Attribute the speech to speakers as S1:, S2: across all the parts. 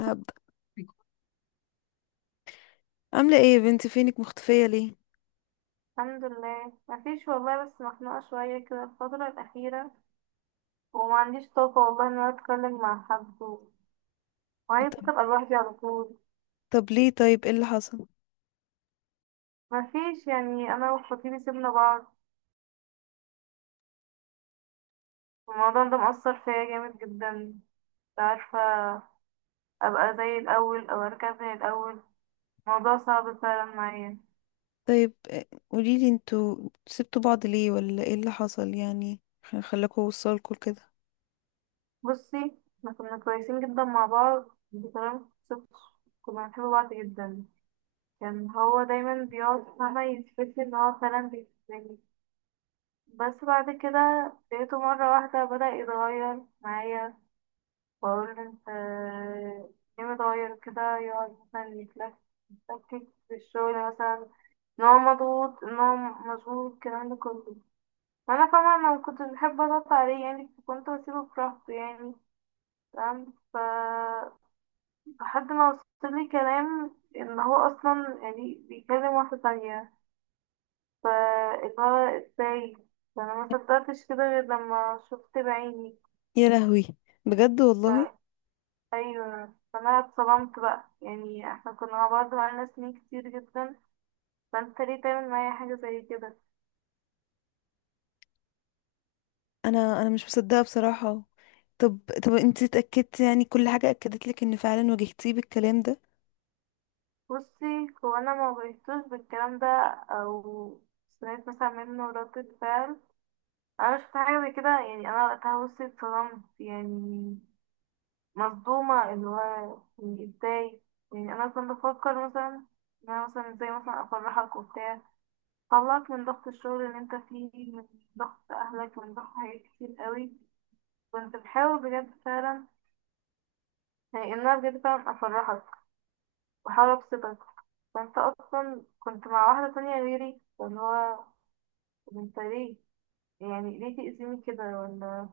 S1: هبدأ. عاملة ايه يا بنتي؟ فينك مختفية ليه؟
S2: الحمد لله، مفيش والله، بس مخنوقة شوية كده الفترة الأخيرة. وما عنديش طاقة والله إن أنا أتكلم مع حد وعايزة
S1: طب
S2: أبقى لوحدي على طول.
S1: طب ليه؟ طيب، ايه اللي حصل؟
S2: مفيش يعني. أنا وخطيبي سيبنا بعض، والموضوع ده مأثر فيا جامد جدا. مش عارفة أبقى زي الأول أو أرجع زي الأول. الموضوع صعب فعلا معايا.
S1: طيب، قوليلي، انتوا سبتوا بعض ليه ولا ايه اللي حصل يعني؟ خلاكوا وصلكوا لكده؟
S2: بصي، احنا كنا كويسين جدا مع بعض بطريقة متوصفش. كنا بنحب بعض جدا. كان هو دايما بيقعد فاهمة يثبت لي إن هو فعلا بيحبني. بس بعد كده لقيته مرة واحدة بدأ يتغير معايا. بقول له انت ليه متغير كده؟ يقعد مثلا يتلكك في الشغل مثلا، ان هو مضغوط، ان هو مشغول، الكلام ده كله. فانا طبعا انا مكنتش بحب اضغط عليه، يعني كنت بسيبه براحته يعني. تمام. لحد ما وصل لي كلام ان هو اصلا يعني بيكلم واحدة تانية. ف اللي هو ازاي؟ فانا ما صدقتش كده غير لما شفت بعيني.
S1: يا لهوي، بجد والله؟
S2: ايوه. فانا اتصدمت بقى، يعني احنا كنا مع بعض بقالنا سنين كتير جدا. فانت ليه تعمل معايا حاجه زي كده؟
S1: انا مش مصدقة بصراحة. طب طب، انتي اتأكدتي يعني؟ كل حاجة اكدت لك ان فعلا واجهتيه بالكلام ده؟
S2: بصي، هو انا ما واجهتوش بالكلام ده او سمعت مثلا منه ردة فعل. انا شفت حاجه زي كده، يعني انا وقتها بصي اتصدمت يعني، مصدومه. اللي هو يعني ازاي؟ يعني انا كنت بفكر مثلا ان انا مثلا ازاي مثلا افرحك وبتاع، طلعك من ضغط الشغل اللي انت فيه، من ضغط اهلك، من ضغط حاجات كتير قوي. كنت بحاول بجد فعلا، يعني إن أنا بجد فعلا أفرحك وأحاول أبسطك. فأنت أصلا كنت مع واحدة تانية غيري، واللي هو طب أنت ليه؟ يعني ليه تأذيني كده ولا؟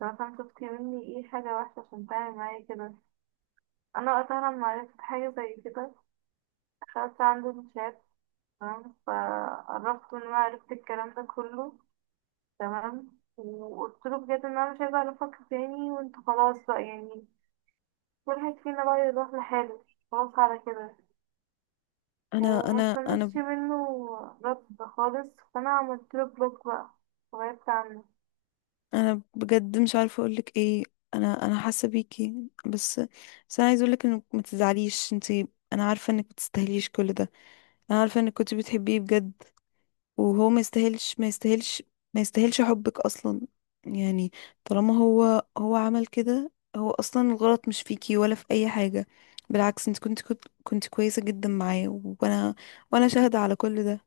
S2: طب مثلا شفت مني إيه حاجة وحشة عشان تعمل معايا كده؟ أنا وقتها لما عرفت حاجة زي كده دخلت عنده الشات، تمام، فقربت إن أنا عرفت الكلام ده كله، تمام، وقلت له بجد إن أنا مش عايزة أعرفك تاني وأنت خلاص بقى يعني. كل واحد فينا بقى يروح لحاله، خلاص على كده.
S1: انا
S2: وما
S1: انا انا
S2: استنيتش منه رد خالص، فانا عملت له بلوك بقى وغيرت عنه.
S1: انا بجد مش عارفة اقولك ايه. انا حاسة بيكي. بس بس انا عايزة اقولك انك ما تزعليش انتي. انا عارفة انك ما تستاهليش كل ده. انا عارفه انك كنت بتحبيه بجد، وهو ما يستاهلش، ما يستاهلش، ما يستاهلش حبك اصلا. يعني طالما هو عمل كده، هو اصلا الغلط مش فيكي ولا في اي حاجه، بالعكس. انت كنت كويسه جدا معاه، وانا وانا شاهده على كل ده.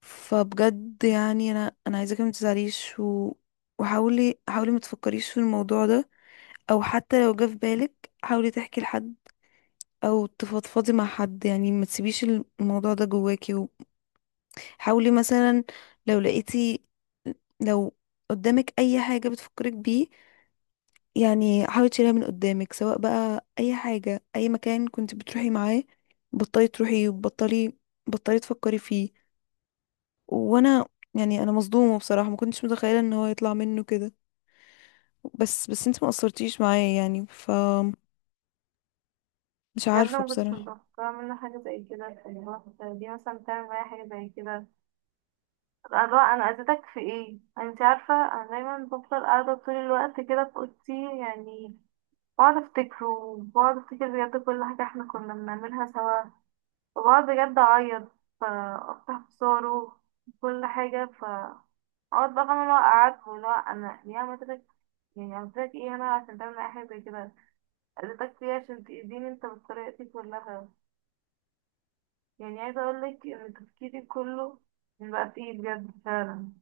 S1: فبجد يعني انا عايزاكي ما تزعليش. وحاولي، حاولي ما تفكريش في الموضوع ده، او حتى لو جه في بالك حاولي تحكي لحد او تفضفضي مع حد. يعني ما تسيبيش الموضوع ده جواكي. حاولي مثلا، لو لقيتي، لو قدامك اي حاجة بتفكرك بيه، يعني حاولي تشيلها من قدامك، سواء بقى اي حاجة، اي مكان كنت بتروحي معاه، بطلي تروحي، وبطلي تفكري فيه. وانا يعني انا مصدومة بصراحة، ما كنتش متخيلة ان هو يطلع منه كده. بس انت ما قصرتيش معايا يعني. مش
S2: بجد
S1: عارفة
S2: ما كنتش
S1: بصراحة.
S2: متوقعه منه حاجه زي كده في الوقت دي. مثلا تعمل معايا حاجه زي كده، أبقى اللي هو انا اذيتك في ايه؟ انت عارفه انا دايما بفضل قاعده طول الوقت كده في اوضتي، يعني بقعد افتكره، وبقعد افتكر بجد كل حاجه احنا كنا بنعملها سوا، وبقعد بجد اعيط، فافتح في صوره، كل حاجه. اقعد بقى فاهمة اللي هو قعدت، واللي هو انا ليه عملتك؟ يعني عملتك ايه انا عشان تعمل معايا حاجة زي كده؟ قلتك فيها عشان تأذيني انت بالطريقة دي كلها؟ يعني عايزة اقولك ان تفكيري كله من بقى فيه بجد فعلا.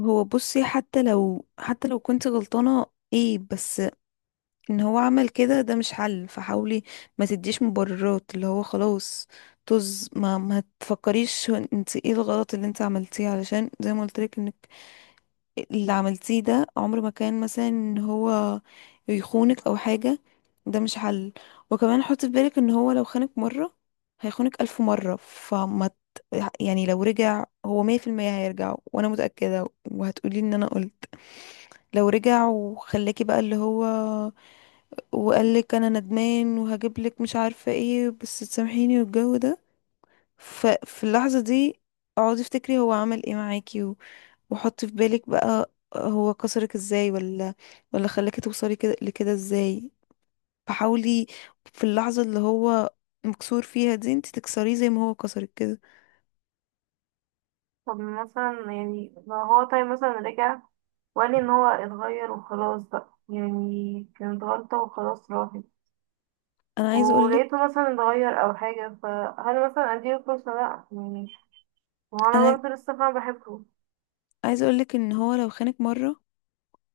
S1: هو، بصي، حتى لو كنت غلطانة ايه، بس ان هو عمل كده ده مش حل. فحاولي ما تديش مبررات. اللي هو خلاص، طز. ما تفكريش. هو انت ايه الغلط اللي انت عملتيه؟ علشان زي ما قلت لك، انك اللي عملتيه ده عمر ما كان مثلا ان هو يخونك او حاجة. ده مش حل. وكمان حطي في بالك ان هو لو خانك مرة، هيخونك ألف مرة. يعني لو رجع، هو مية في المية هيرجع، وانا متأكدة، وهتقولي ان انا قلت. لو رجع وخلاكي بقى اللي هو، وقال لك انا ندمان وهجيب لك مش عارفه ايه، بس تسامحيني والجو ده، ففي اللحظه دي اقعدي افتكري هو عمل ايه معاكي، وحطي في بالك بقى هو كسرك ازاي، ولا خلاكي توصلي كده لكده ازاي. فحاولي في اللحظه اللي هو مكسور فيها دي انت تكسريه زي ما هو كسرك كده.
S2: طب مثلا يعني لو هو طيب مثلا رجع وقال لي ان هو اتغير وخلاص بقى، يعني كانت غلطة وخلاص راحت،
S1: انا عايزه اقول لك
S2: ولقيته مثلا اتغير او حاجة، فهل مثلا اديله فرصة؟ لا يعني وأنا
S1: انا
S2: برضه لسه فاهمة بحبه.
S1: عايزه اقول لك ان هو لو خانك مره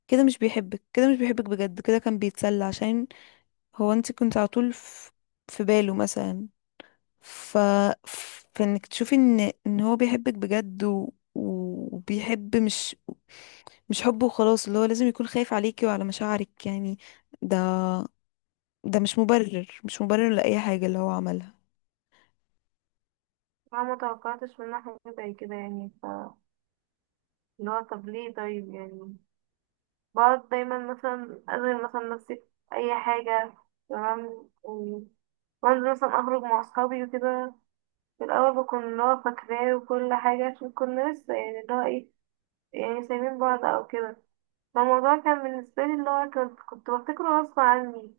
S1: كده، مش بيحبك، كده مش بيحبك بجد، كده كان بيتسلى. عشان هو، انت كنت على طول في باله مثلا. ف... فانك تشوفي ان هو بيحبك بجد، وبيحب، مش حبه وخلاص. اللي هو لازم يكون خايف عليكي وعلى مشاعرك يعني. ده ده مش مبرر، مش مبرر لأي حاجة اللي هو عملها.
S2: فاهمة متوقعتش منه حاجة زي كده يعني. اللي هو طب ليه طيب يعني؟ بقعد دايما مثلا أشغل مثلا نفسي في أي حاجة، تمام، وأنزل مثلا أخرج مع أصحابي وكده. في الأول بكون اللي هو فاكراه وكل حاجة، عشان كنا لسه يعني اللي هو إيه يعني سايبين بعض أو كده. فالموضوع كان بالنسبة لي اللي هو كنت بفتكره غصب عني.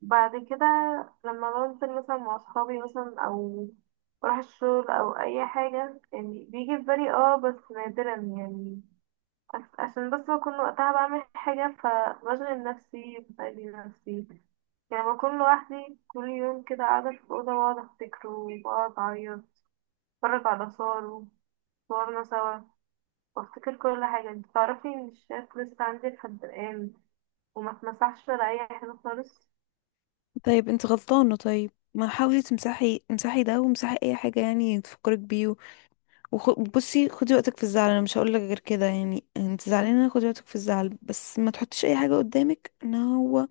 S2: بعد كده، لما بنزل مثلا مع أصحابي مثلا أو بروح الشغل أو أي حاجة يعني بيجي في بالي، بس نادرا يعني. عشان بس بكون وقتها بعمل حاجة فبشغل نفسي بأذي نفسي يعني. بكون لوحدي كل يوم كده قاعدة في الأوضة، وأقعد أفتكره، وأقعد أعيط، أتفرج على صور وصورنا سوا، وأفتكر كل حاجة. انت تعرفي إن الشات لسه عندي لحد الآن، وما اتمسحش ولا أي حاجة خالص.
S1: طيب، انت غلطانة. طيب، ما حاولي تمسحي. امسحي ده وامسحي اي حاجة يعني تفكرك بيه. بصي، خدي وقتك في الزعل. انا مش هقولك غير كده يعني. انت زعلانة، خدي وقتك في الزعل، بس ما تحطيش اي حاجة قدامك ان هو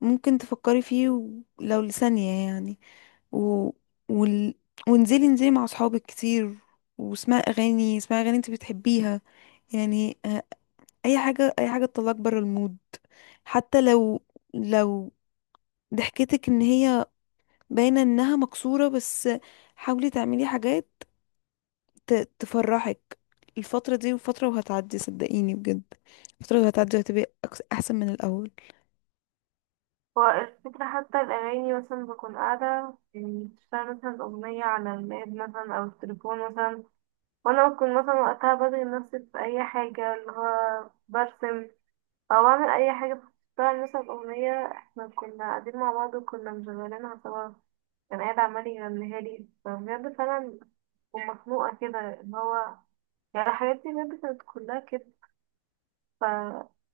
S1: ممكن تفكري فيه، ولو لثانية يعني. و... وال... وانزلي، انزلي مع اصحابك كتير. واسمعي اغاني، اسمعي اغاني انت بتحبيها. يعني، اي حاجه، اي حاجه تطلعك بره المود. حتى لو، لو ضحكتك ان هي باينه انها مكسوره، بس حاولي تعملي حاجات ت... تفرحك. الفتره دي وفتره، وهتعدي صدقيني بجد. الفتره وهتعدي، وهتبقي احسن من الاول.
S2: هو الفكرة حتى الأغاني مثلا بكون قاعدة، يعني بشتغل مثلا أغنية على اللاب مثلا أو التليفون مثلا، وأنا بكون مثلا وقتها بشغل نفسي في أي حاجة اللي هو برسم او اعمل اي حاجه، بتشتغل مثلا اغنيه احنا كنا قاعدين مع بعض وكنا مشغلينها سوا، كان قاعد عمال يغنيها لي، فبجد فعلا ومخنوقه كده اللي هو يعني. الحاجات دي بجد كانت كلها كده. ف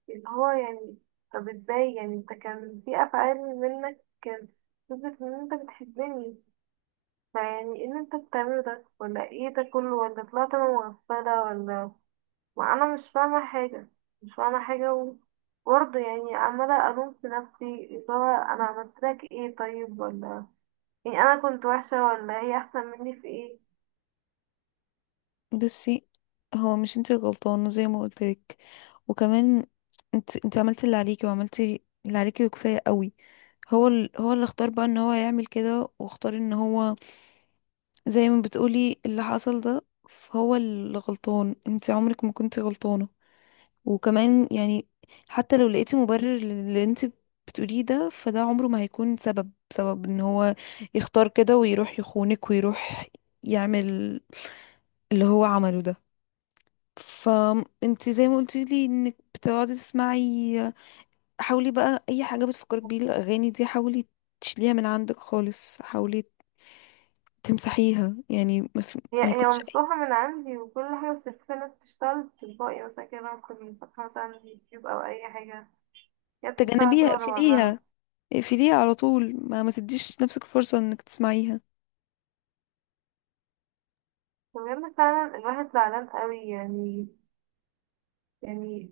S2: اللي هو يعني طب ازاي يعني؟ انت كان في افعال منك كانت تثبت ان انت بتحبني، فيعني ايه اللي انت بتعمله ده ولا ايه ده كله، ولا طلعت انا مغفله، ولا؟ ما انا مش فاهمة حاجة، مش فاهمة حاجة. وبرضه يعني عمالة الوم في نفسي، اللي هو انا عملت لك ايه طيب ولا؟ يعني انا كنت وحشة، ولا هي احسن مني في ايه؟
S1: بصي، هو مش انت الغلطانة زي ما قلتلك. وكمان انت عملتي اللي عليكي، وعملتي اللي عليكي وكفاية قوي. هو اللي اختار بقى ان هو يعمل كده، واختار ان هو زي ما بتقولي اللي حصل ده. فهو اللي غلطان، انت عمرك ما كنت غلطانة. وكمان يعني، حتى لو لقيتي مبرر للي انت بتقوليه ده، فده عمره ما هيكون سبب، ان هو يختار كده ويروح يخونك، ويروح يعمل اللي هو عمله ده. فانت زي ما قلتي لي انك بتقعدي تسمعي، حاولي بقى اي حاجه بتفكرك بيه الاغاني دي حاولي تشيليها من عندك خالص. حاولي تمسحيها يعني.
S2: هي
S1: ما
S2: هي
S1: يكونش أي-
S2: ممسوحة من عندي وكل حاجة، بس الفكرة انها بتشتغل تلقائي مثلا كده لما كنت فاتحة مثلا يوتيوب او اي حاجة، هي بتشتغل
S1: تجنبيها.
S2: طول ورا
S1: اقفليها،
S2: بعضها.
S1: اقفليها على طول. ما تديش نفسك فرصه انك تسمعيها.
S2: وبجد فعلا الواحد زعلان قوي يعني. يعني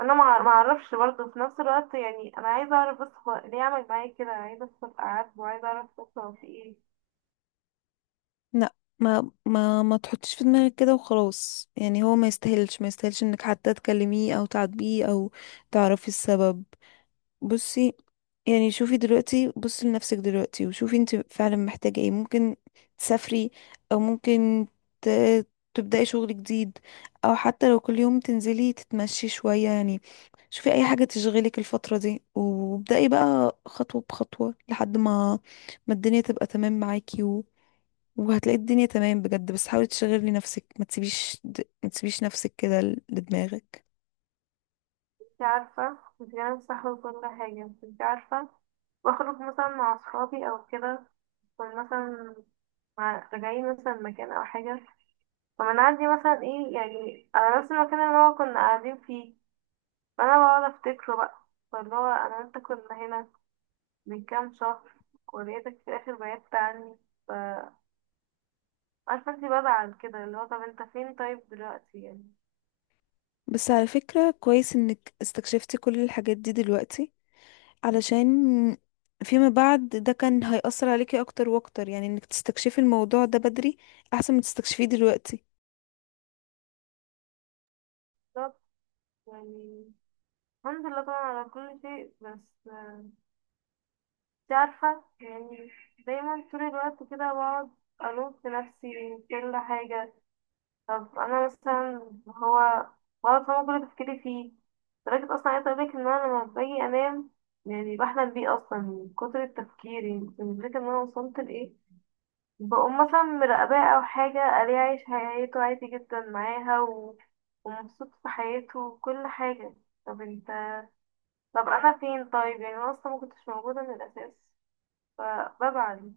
S2: انا معرفش برضه في نفس الوقت، يعني انا عايزة اعرف بس هو ليه عمل معايا كده، عايزة افهم قعد وعايزة اعرف بس هو في ايه.
S1: لا، ما تحطيش في دماغك كده وخلاص. يعني هو ما يستاهلش، ما يستاهلش انك حتى تكلميه، او تعاتبيه، او تعرفي السبب. بصي يعني، شوفي دلوقتي، بصي لنفسك دلوقتي وشوفي انت فعلا محتاجة ايه. ممكن تسافري، او ممكن ت... تبدأي شغل جديد، او حتى لو كل يوم تنزلي تتمشي شوية يعني. شوفي اي حاجة تشغلك الفترة دي، وابدأي بقى خطوة بخطوة، لحد ما الدنيا تبقى تمام معاكي. وهتلاقي الدنيا تمام بجد. بس حاولي تشغلي نفسك، ما تسيبيش نفسك كده لدماغك.
S2: انتي عارفة، مش جانب صح وكل حاجة، بس انتي عارفة بخرج مثلا مع أصحابي أو كده، كنا مثلا راجعين مثلا مكان أو حاجة، فبنعدي مثلا ايه يعني على نفس المكان اللي هو كنا قاعدين فيه، فأنا بقعد أفتكره بقى، فاللي هو أنا وأنت كنا هنا من كام شهر ولقيتك في الآخر بعدت عني. ف- عارفة انتي بزعل كده اللي هو طب انت فين طيب دلوقتي يعني؟
S1: بس على فكرة، كويس انك استكشفتي كل الحاجات دي دلوقتي، علشان فيما بعد ده كان هيأثر عليكي اكتر واكتر. يعني انك تستكشفي الموضوع ده بدري احسن ما تستكشفيه دلوقتي.
S2: بالظبط. يعني الحمد لله طبعا على كل شيء، بس انت عارفة يعني دايما طول الوقت كده بقعد ألوم في نفسي من كل حاجة. طب أنا مثلا هو بقعد فاهمة كل تفكيري فيه، لدرجة أصلا عايزة أقولك إن أنا لما باجي أنام يعني بحلم بيه أصلا من كتر التفكير، يعني أنت مش فاكرة إن أنا وصلت لإيه. بقوم مثلا مراقباه أو حاجة، ألاقيه عايش حياته عادي جدا معاها ومبسوط في حياته وكل حاجة. طب انت طب أنا فين طيب يعني؟ أنا أصلا مكنتش موجودة من الأساس، فبزعل.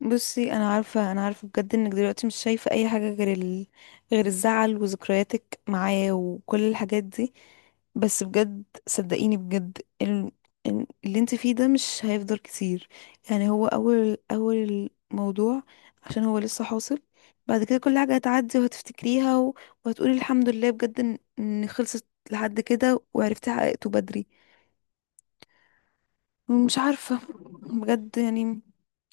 S1: بصي، انا عارفه انا عارفه بجد انك دلوقتي مش شايفه اي حاجه غير الزعل، وذكرياتك معاه، وكل الحاجات دي. بس بجد صدقيني بجد، اللي انت فيه ده مش هيفضل كتير. يعني هو اول اول الموضوع، عشان هو لسه حاصل. بعد كده كل حاجه هتعدي وهتفتكريها، وهتقولي الحمد لله بجد ان خلصت لحد كده، وعرفتي حققته بدري. مش عارفة، بجد يعني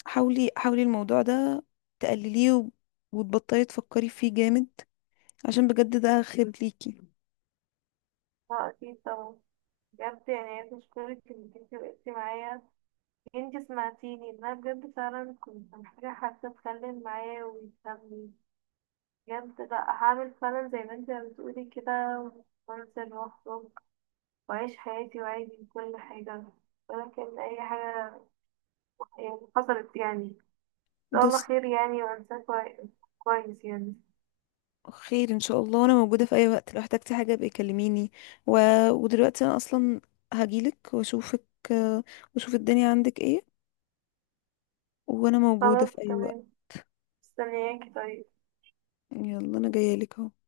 S1: حاولي، حاولي الموضوع ده تقلليه، وتبطلي تفكري فيه جامد، عشان بجد ده خير ليكي.
S2: اه، اكيد طبعا. بجد يعني عايزة اشكرك انك انتي وقفتي معايا، انتي سمعتيني، إن انا بجد فعلا كنت محتاجة حد اتكلم معاه ويفهمني. بجد لا، هعمل فعلا زي ما انتي بتقولي كده، وانزل واخرج واعيش حياتي وعادي كل حاجة. ولكن اي حاجة يعني حصلت، يعني ان شاء الله
S1: بس،
S2: خير يعني، وانساه كويس يعني.
S1: خير ان شاء الله. وانا موجودة في اي وقت، لو احتجتي حاجة ابقي كلميني. و... ودلوقتي انا اصلا هجيلك واشوفك، آه، واشوف الدنيا عندك ايه. وانا موجودة
S2: خلاص،
S1: في اي وقت.
S2: تمام. مستنياكي، طيب.
S1: يلا، انا جاية لك اهو.